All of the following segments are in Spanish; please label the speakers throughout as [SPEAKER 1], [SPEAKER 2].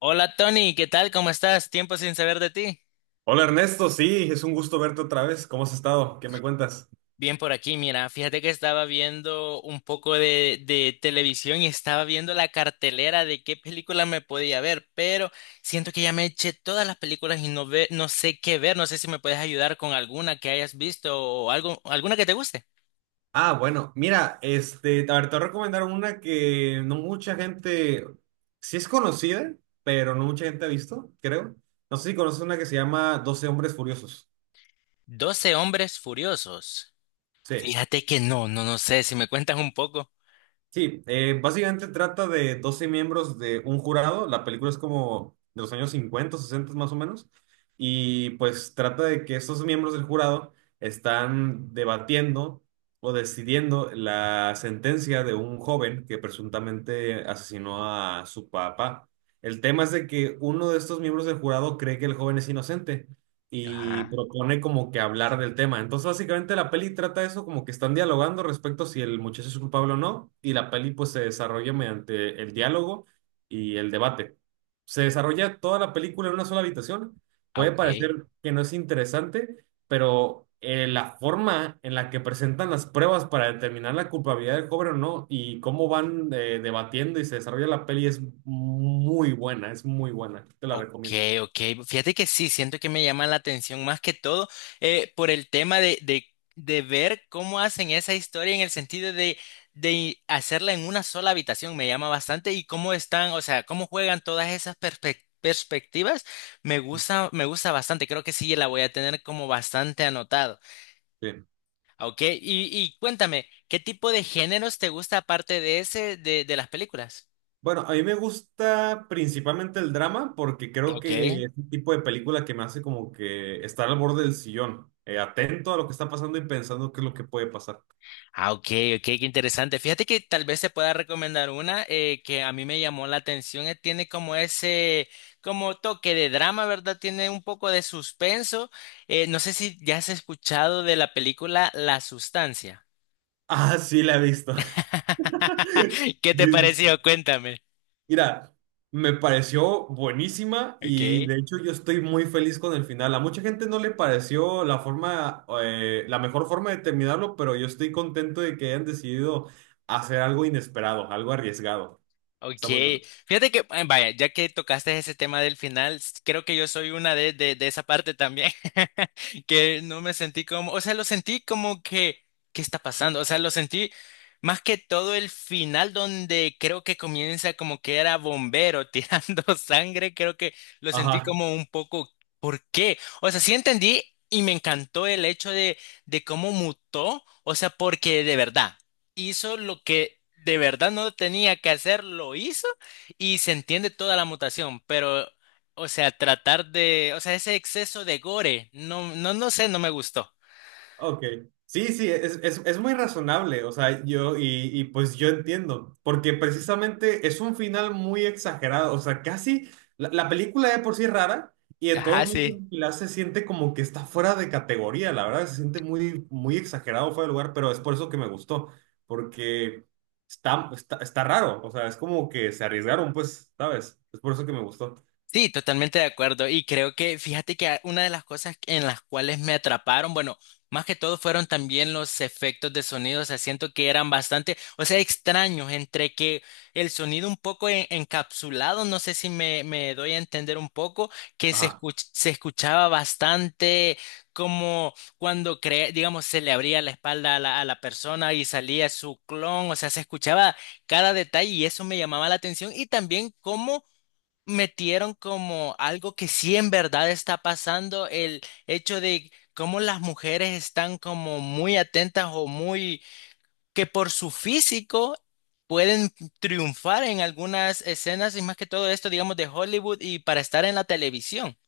[SPEAKER 1] Hola Tony, ¿qué tal? ¿Cómo estás? Tiempo sin saber de ti.
[SPEAKER 2] Hola Ernesto, sí, es un gusto verte otra vez. ¿Cómo has estado? ¿Qué me cuentas?
[SPEAKER 1] Bien por aquí, mira, fíjate que estaba viendo un poco de televisión y estaba viendo la cartelera de qué película me podía ver, pero siento que ya me eché todas las películas y no sé qué ver, no sé si me puedes ayudar con alguna que hayas visto o algo, alguna que te guste.
[SPEAKER 2] Ah, bueno, mira, este, a ver, te voy a recomendar una que no mucha gente, sí es conocida, pero no mucha gente ha visto, creo. No sé si conoces una que se llama Doce Hombres Furiosos.
[SPEAKER 1] Doce hombres furiosos.
[SPEAKER 2] Sí.
[SPEAKER 1] Fíjate que no sé si me cuentas un poco.
[SPEAKER 2] Sí, básicamente trata de 12 miembros de un jurado. La película es como de los años 50, 60 más o menos. Y pues trata de que estos miembros del jurado están debatiendo o decidiendo la sentencia de un joven que presuntamente asesinó a su papá. El tema es de que uno de estos miembros del jurado cree que el joven es inocente y
[SPEAKER 1] Ajá.
[SPEAKER 2] propone como que hablar del tema. Entonces, básicamente la peli trata eso como que están dialogando respecto a si el muchacho es culpable o no, y la peli pues se desarrolla mediante el diálogo y el debate. Se desarrolla toda la película en una sola habitación.
[SPEAKER 1] Ah,
[SPEAKER 2] Puede
[SPEAKER 1] ok.
[SPEAKER 2] parecer que no es interesante, pero la forma en la que presentan las pruebas para determinar la culpabilidad del joven o no y cómo van debatiendo y se desarrolla la peli es muy buena, es muy buena. Te la
[SPEAKER 1] Ok,
[SPEAKER 2] recomiendo.
[SPEAKER 1] ok. Fíjate que sí, siento que me llama la atención más que todo por el tema de ver cómo hacen esa historia en el sentido de hacerla en una sola habitación. Me llama bastante y cómo están, o sea, cómo juegan todas esas perspectivas. Me gusta bastante. Creo que sí, la voy a tener como bastante anotado.
[SPEAKER 2] Sí.
[SPEAKER 1] Ah, ok, y cuéntame, ¿qué tipo de géneros te gusta aparte de ese de las películas?
[SPEAKER 2] Bueno, a mí me gusta principalmente el drama porque creo
[SPEAKER 1] Ok.
[SPEAKER 2] que es un tipo de película que me hace como que estar al borde del sillón, atento a lo que está pasando y pensando qué es lo que puede pasar.
[SPEAKER 1] Ah, ok, ok, qué interesante. Fíjate que tal vez se pueda recomendar una que a mí me llamó la atención. Tiene como ese, como toque de drama, ¿verdad? Tiene un poco de suspenso. No sé si ya has escuchado de la película La Sustancia.
[SPEAKER 2] Ah, sí, la he visto.
[SPEAKER 1] ¿Qué te
[SPEAKER 2] Jesus.
[SPEAKER 1] pareció? Cuéntame.
[SPEAKER 2] Mira, me pareció buenísima y de
[SPEAKER 1] Ok.
[SPEAKER 2] hecho yo estoy muy feliz con el final. A mucha gente no le pareció la forma, la mejor forma de terminarlo, pero yo estoy contento de que hayan decidido hacer algo inesperado, algo arriesgado.
[SPEAKER 1] Ok,
[SPEAKER 2] Está muy bueno.
[SPEAKER 1] fíjate que, vaya, ya que tocaste ese tema del final, creo que yo soy una de esa parte también, que no me sentí como, o sea, lo sentí como que, ¿qué está pasando? O sea, lo sentí más que todo el final donde creo que comienza como que era bombero tirando sangre, creo que lo sentí
[SPEAKER 2] Ajá.
[SPEAKER 1] como un poco, ¿por qué? O sea, sí entendí y me encantó el hecho de cómo mutó, o sea, porque de verdad hizo lo que de verdad no tenía que hacer, lo hizo y se entiende toda la mutación, pero, o sea, tratar de, o sea, ese exceso de gore, no sé, no me gustó.
[SPEAKER 2] Ok. Sí, sí, es muy razonable, o sea, yo, y pues yo entiendo, porque precisamente es un final muy exagerado, o sea, casi, la película de por sí es rara, y de
[SPEAKER 1] Ajá,
[SPEAKER 2] todos
[SPEAKER 1] sí.
[SPEAKER 2] modos Pilar se siente como que está fuera de categoría, la verdad, se siente muy, muy exagerado, fuera de lugar, pero es por eso que me gustó, porque está raro, o sea, es como que se arriesgaron, pues, ¿sabes? Es por eso que me gustó.
[SPEAKER 1] Sí, totalmente de acuerdo. Y creo que, fíjate que una de las cosas en las cuales me atraparon, bueno, más que todo fueron también los efectos de sonido. O sea, siento que eran bastante, o sea, extraños entre que el sonido un poco encapsulado, no sé si me doy a entender un poco, que
[SPEAKER 2] Ajá.
[SPEAKER 1] se escuchaba bastante como cuando, digamos, se le abría la espalda a la persona y salía su clon. O sea, se escuchaba cada detalle y eso me llamaba la atención. Y también cómo metieron como algo que sí en verdad está pasando, el hecho de cómo las mujeres están como muy atentas o muy que por su físico pueden triunfar en algunas escenas y más que todo esto, digamos, de Hollywood y para estar en la televisión.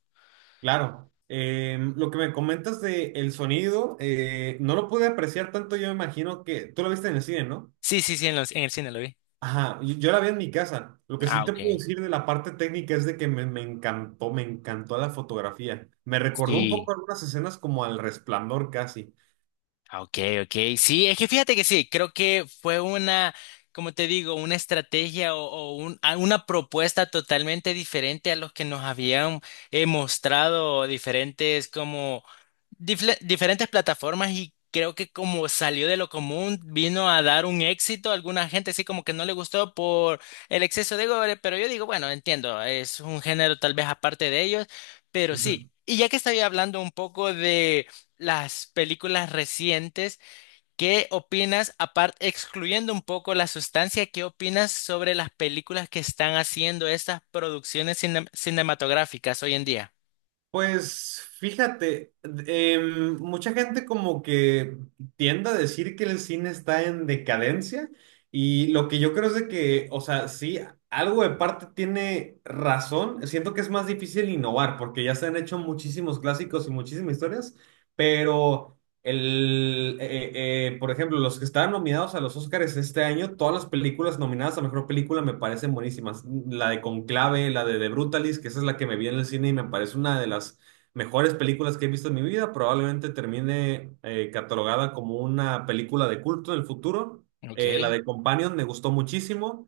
[SPEAKER 2] Claro, lo que me comentas de el sonido, no lo pude apreciar tanto, yo me imagino que tú lo viste en el cine, ¿no?
[SPEAKER 1] Sí, sí, sí, en el cine lo vi.
[SPEAKER 2] Ajá, yo la vi en mi casa. Lo que sí
[SPEAKER 1] Ah,
[SPEAKER 2] te
[SPEAKER 1] ok.
[SPEAKER 2] puedo decir de la parte técnica es de que me encantó, me encantó la fotografía. Me recordó un poco
[SPEAKER 1] Sí.
[SPEAKER 2] algunas escenas como al Resplandor casi.
[SPEAKER 1] Ah, ok, ok. Sí, es que fíjate que sí, creo que fue una, como te digo, una estrategia o una propuesta totalmente diferente a los que nos habían mostrado diferentes como diferentes plataformas y creo que como salió de lo común, vino a dar un éxito. Alguna gente sí como que no le gustó por el exceso de gore, pero yo digo, bueno, entiendo, es un género tal vez aparte de ellos, pero sí. Y ya que estaba hablando un poco de las películas recientes. ¿Qué opinas, aparte, excluyendo un poco la sustancia, qué opinas sobre las películas que están haciendo estas producciones cinematográficas hoy en día?
[SPEAKER 2] Pues fíjate, mucha gente como que tiende a decir que el cine está en decadencia y lo que yo creo es de que, o sea, sí, algo de parte tiene razón, siento que es más difícil innovar porque ya se han hecho muchísimos clásicos y muchísimas historias, pero... Por ejemplo, los que estaban nominados a los Oscars este año, todas las películas nominadas a mejor película me parecen buenísimas. La de Conclave, la de The Brutalist, que esa es la que me vi en el cine y me parece una de las mejores películas que he visto en mi vida. Probablemente termine catalogada como una película de culto en el futuro.
[SPEAKER 1] Ok,
[SPEAKER 2] La de Companion me gustó muchísimo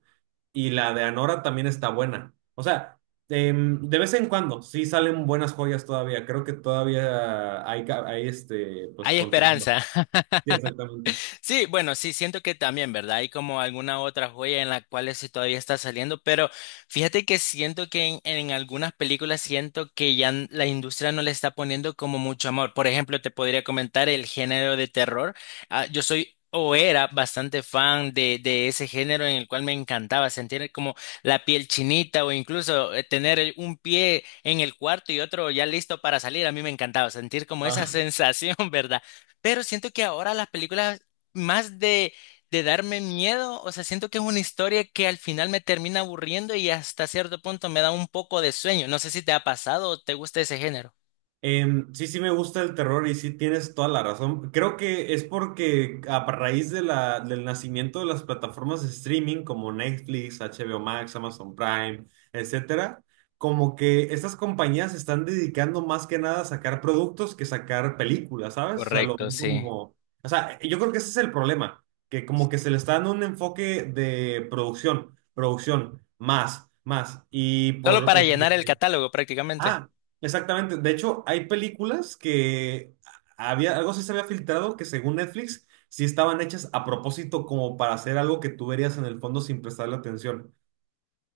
[SPEAKER 2] y la de Anora también está buena. O sea, de vez en cuando, sí salen buenas joyas todavía. Creo que todavía hay este, pues
[SPEAKER 1] hay
[SPEAKER 2] contenido.
[SPEAKER 1] esperanza.
[SPEAKER 2] Sí, exactamente.
[SPEAKER 1] Sí, bueno, sí, siento que también, ¿verdad? Hay como alguna otra joya en la cual sí todavía está saliendo, pero fíjate que siento que en algunas películas siento que ya la industria no le está poniendo como mucho amor. Por ejemplo, te podría comentar el género de terror. Ah, yo soy o era bastante fan de ese género en el cual me encantaba sentir como la piel chinita o incluso tener un pie en el cuarto y otro ya listo para salir. A mí me encantaba sentir como esa
[SPEAKER 2] Ah.
[SPEAKER 1] sensación, ¿verdad? Pero siento que ahora las películas más de darme miedo, o sea, siento que es una historia que al final me termina aburriendo y hasta cierto punto me da un poco de sueño. No sé si te ha pasado o te gusta ese género.
[SPEAKER 2] Sí, sí me gusta el terror y sí tienes toda la razón. Creo que es porque a raíz de del nacimiento de las plataformas de streaming como Netflix, HBO Max, Amazon Prime, etcétera, como que estas compañías se están dedicando más que nada a sacar productos que sacar películas, ¿sabes? O sea, lo
[SPEAKER 1] Correcto,
[SPEAKER 2] ven
[SPEAKER 1] sí.
[SPEAKER 2] como... O sea, yo creo que ese es el problema, que como que se le está dando un enfoque de producción, producción, más, más.
[SPEAKER 1] Solo para llenar el catálogo prácticamente.
[SPEAKER 2] Ah, exactamente. De hecho, hay películas que había, algo sí se había filtrado que según Netflix sí estaban hechas a propósito como para hacer algo que tú verías en el fondo sin prestarle atención.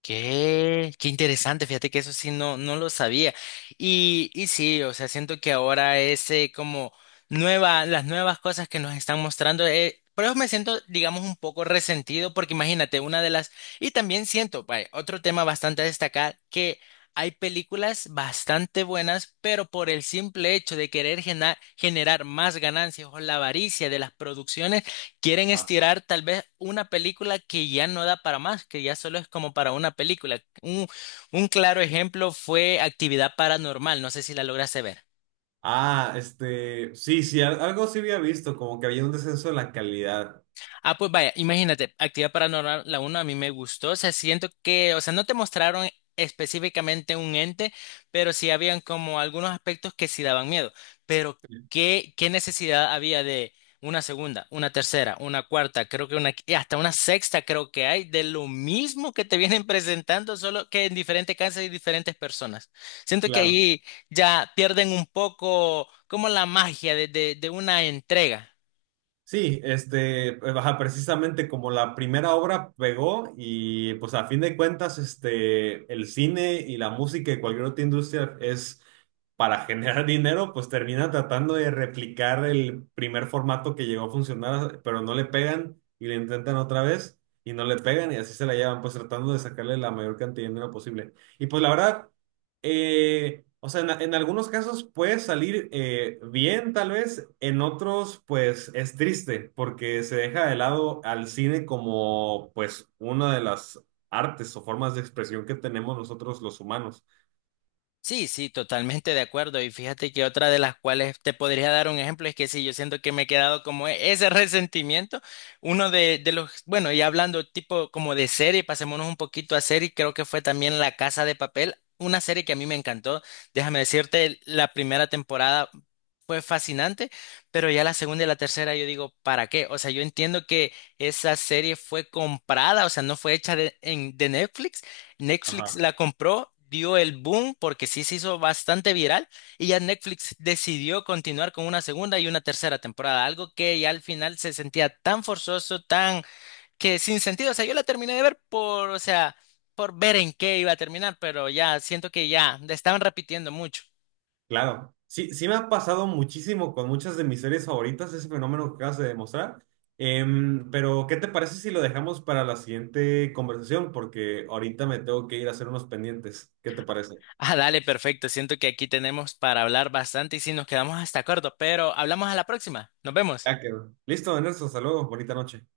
[SPEAKER 1] Qué interesante, fíjate que eso sí no lo sabía. Y sí, o sea, siento que ahora ese como las nuevas cosas que nos están mostrando, por eso me siento, digamos, un poco resentido, porque imagínate, una de las, y también siento, vaya, otro tema bastante a destacar, que hay películas bastante buenas, pero por el simple hecho de querer generar más ganancias o la avaricia de las producciones. Quieren
[SPEAKER 2] Ah,
[SPEAKER 1] estirar tal vez una película que ya no da para más, que ya solo es como para una película. Un claro ejemplo fue Actividad Paranormal, no sé si la lograste ver.
[SPEAKER 2] Este, sí, sí, algo sí había visto, como que había un descenso de la calidad.
[SPEAKER 1] Ah, pues vaya, imagínate, Actividad Paranormal, la uno a mí me gustó, o sea, siento que, o sea, no te mostraron específicamente un ente, pero sí habían como algunos aspectos que sí daban miedo, pero ¿qué necesidad había de una segunda, una tercera, una cuarta, creo que una, y hasta una sexta creo que hay, de lo mismo que te vienen presentando, solo que en diferentes casas y diferentes personas. Siento que
[SPEAKER 2] Claro.
[SPEAKER 1] ahí ya pierden un poco como la magia de, de una entrega.
[SPEAKER 2] Sí, este, pues, ajá, precisamente como la primera obra pegó y pues a fin de cuentas, este, el cine y la música y cualquier otra industria es para generar dinero, pues termina tratando de replicar el primer formato que llegó a funcionar, pero no le pegan y le intentan otra vez y no le pegan y así se la llevan, pues tratando de sacarle la mayor cantidad de dinero posible. Y pues la verdad, o sea, en algunos casos puede salir bien, tal vez, en otros, pues es triste, porque se deja de lado al cine como, pues, una de las artes o formas de expresión que tenemos nosotros los humanos.
[SPEAKER 1] Sí, sí, totalmente de acuerdo. Y fíjate que otra de las cuales te podría dar un ejemplo es que sí, yo siento que me he quedado como ese resentimiento. Uno de los, bueno, y hablando tipo como de serie, pasémonos un poquito a serie, creo que fue también La Casa de Papel, una serie que a mí me encantó. Déjame decirte, la primera temporada fue fascinante, pero ya la segunda y la tercera yo digo, ¿para qué? O sea, yo entiendo que esa serie fue comprada, o sea, no fue hecha de, de Netflix. Netflix
[SPEAKER 2] Ajá.
[SPEAKER 1] la compró, dio el boom porque sí se hizo bastante viral y ya Netflix decidió continuar con una segunda y una tercera temporada, algo que ya al final se sentía tan forzoso, tan que sin sentido, o sea, yo la terminé de ver por, o sea, por ver en qué iba a terminar, pero ya siento que ya le estaban repitiendo mucho.
[SPEAKER 2] Claro. Sí, sí me ha pasado muchísimo con muchas de mis series favoritas ese fenómeno que acabas de demostrar. Pero, ¿qué te parece si lo dejamos para la siguiente conversación? Porque ahorita me tengo que ir a hacer unos pendientes. ¿Qué te parece?
[SPEAKER 1] Ah, dale, perfecto, siento que aquí tenemos para hablar bastante y si nos quedamos hasta corto, pero hablamos a la próxima, nos vemos.
[SPEAKER 2] Ya quedó. Listo, Ernesto, saludos, bonita noche.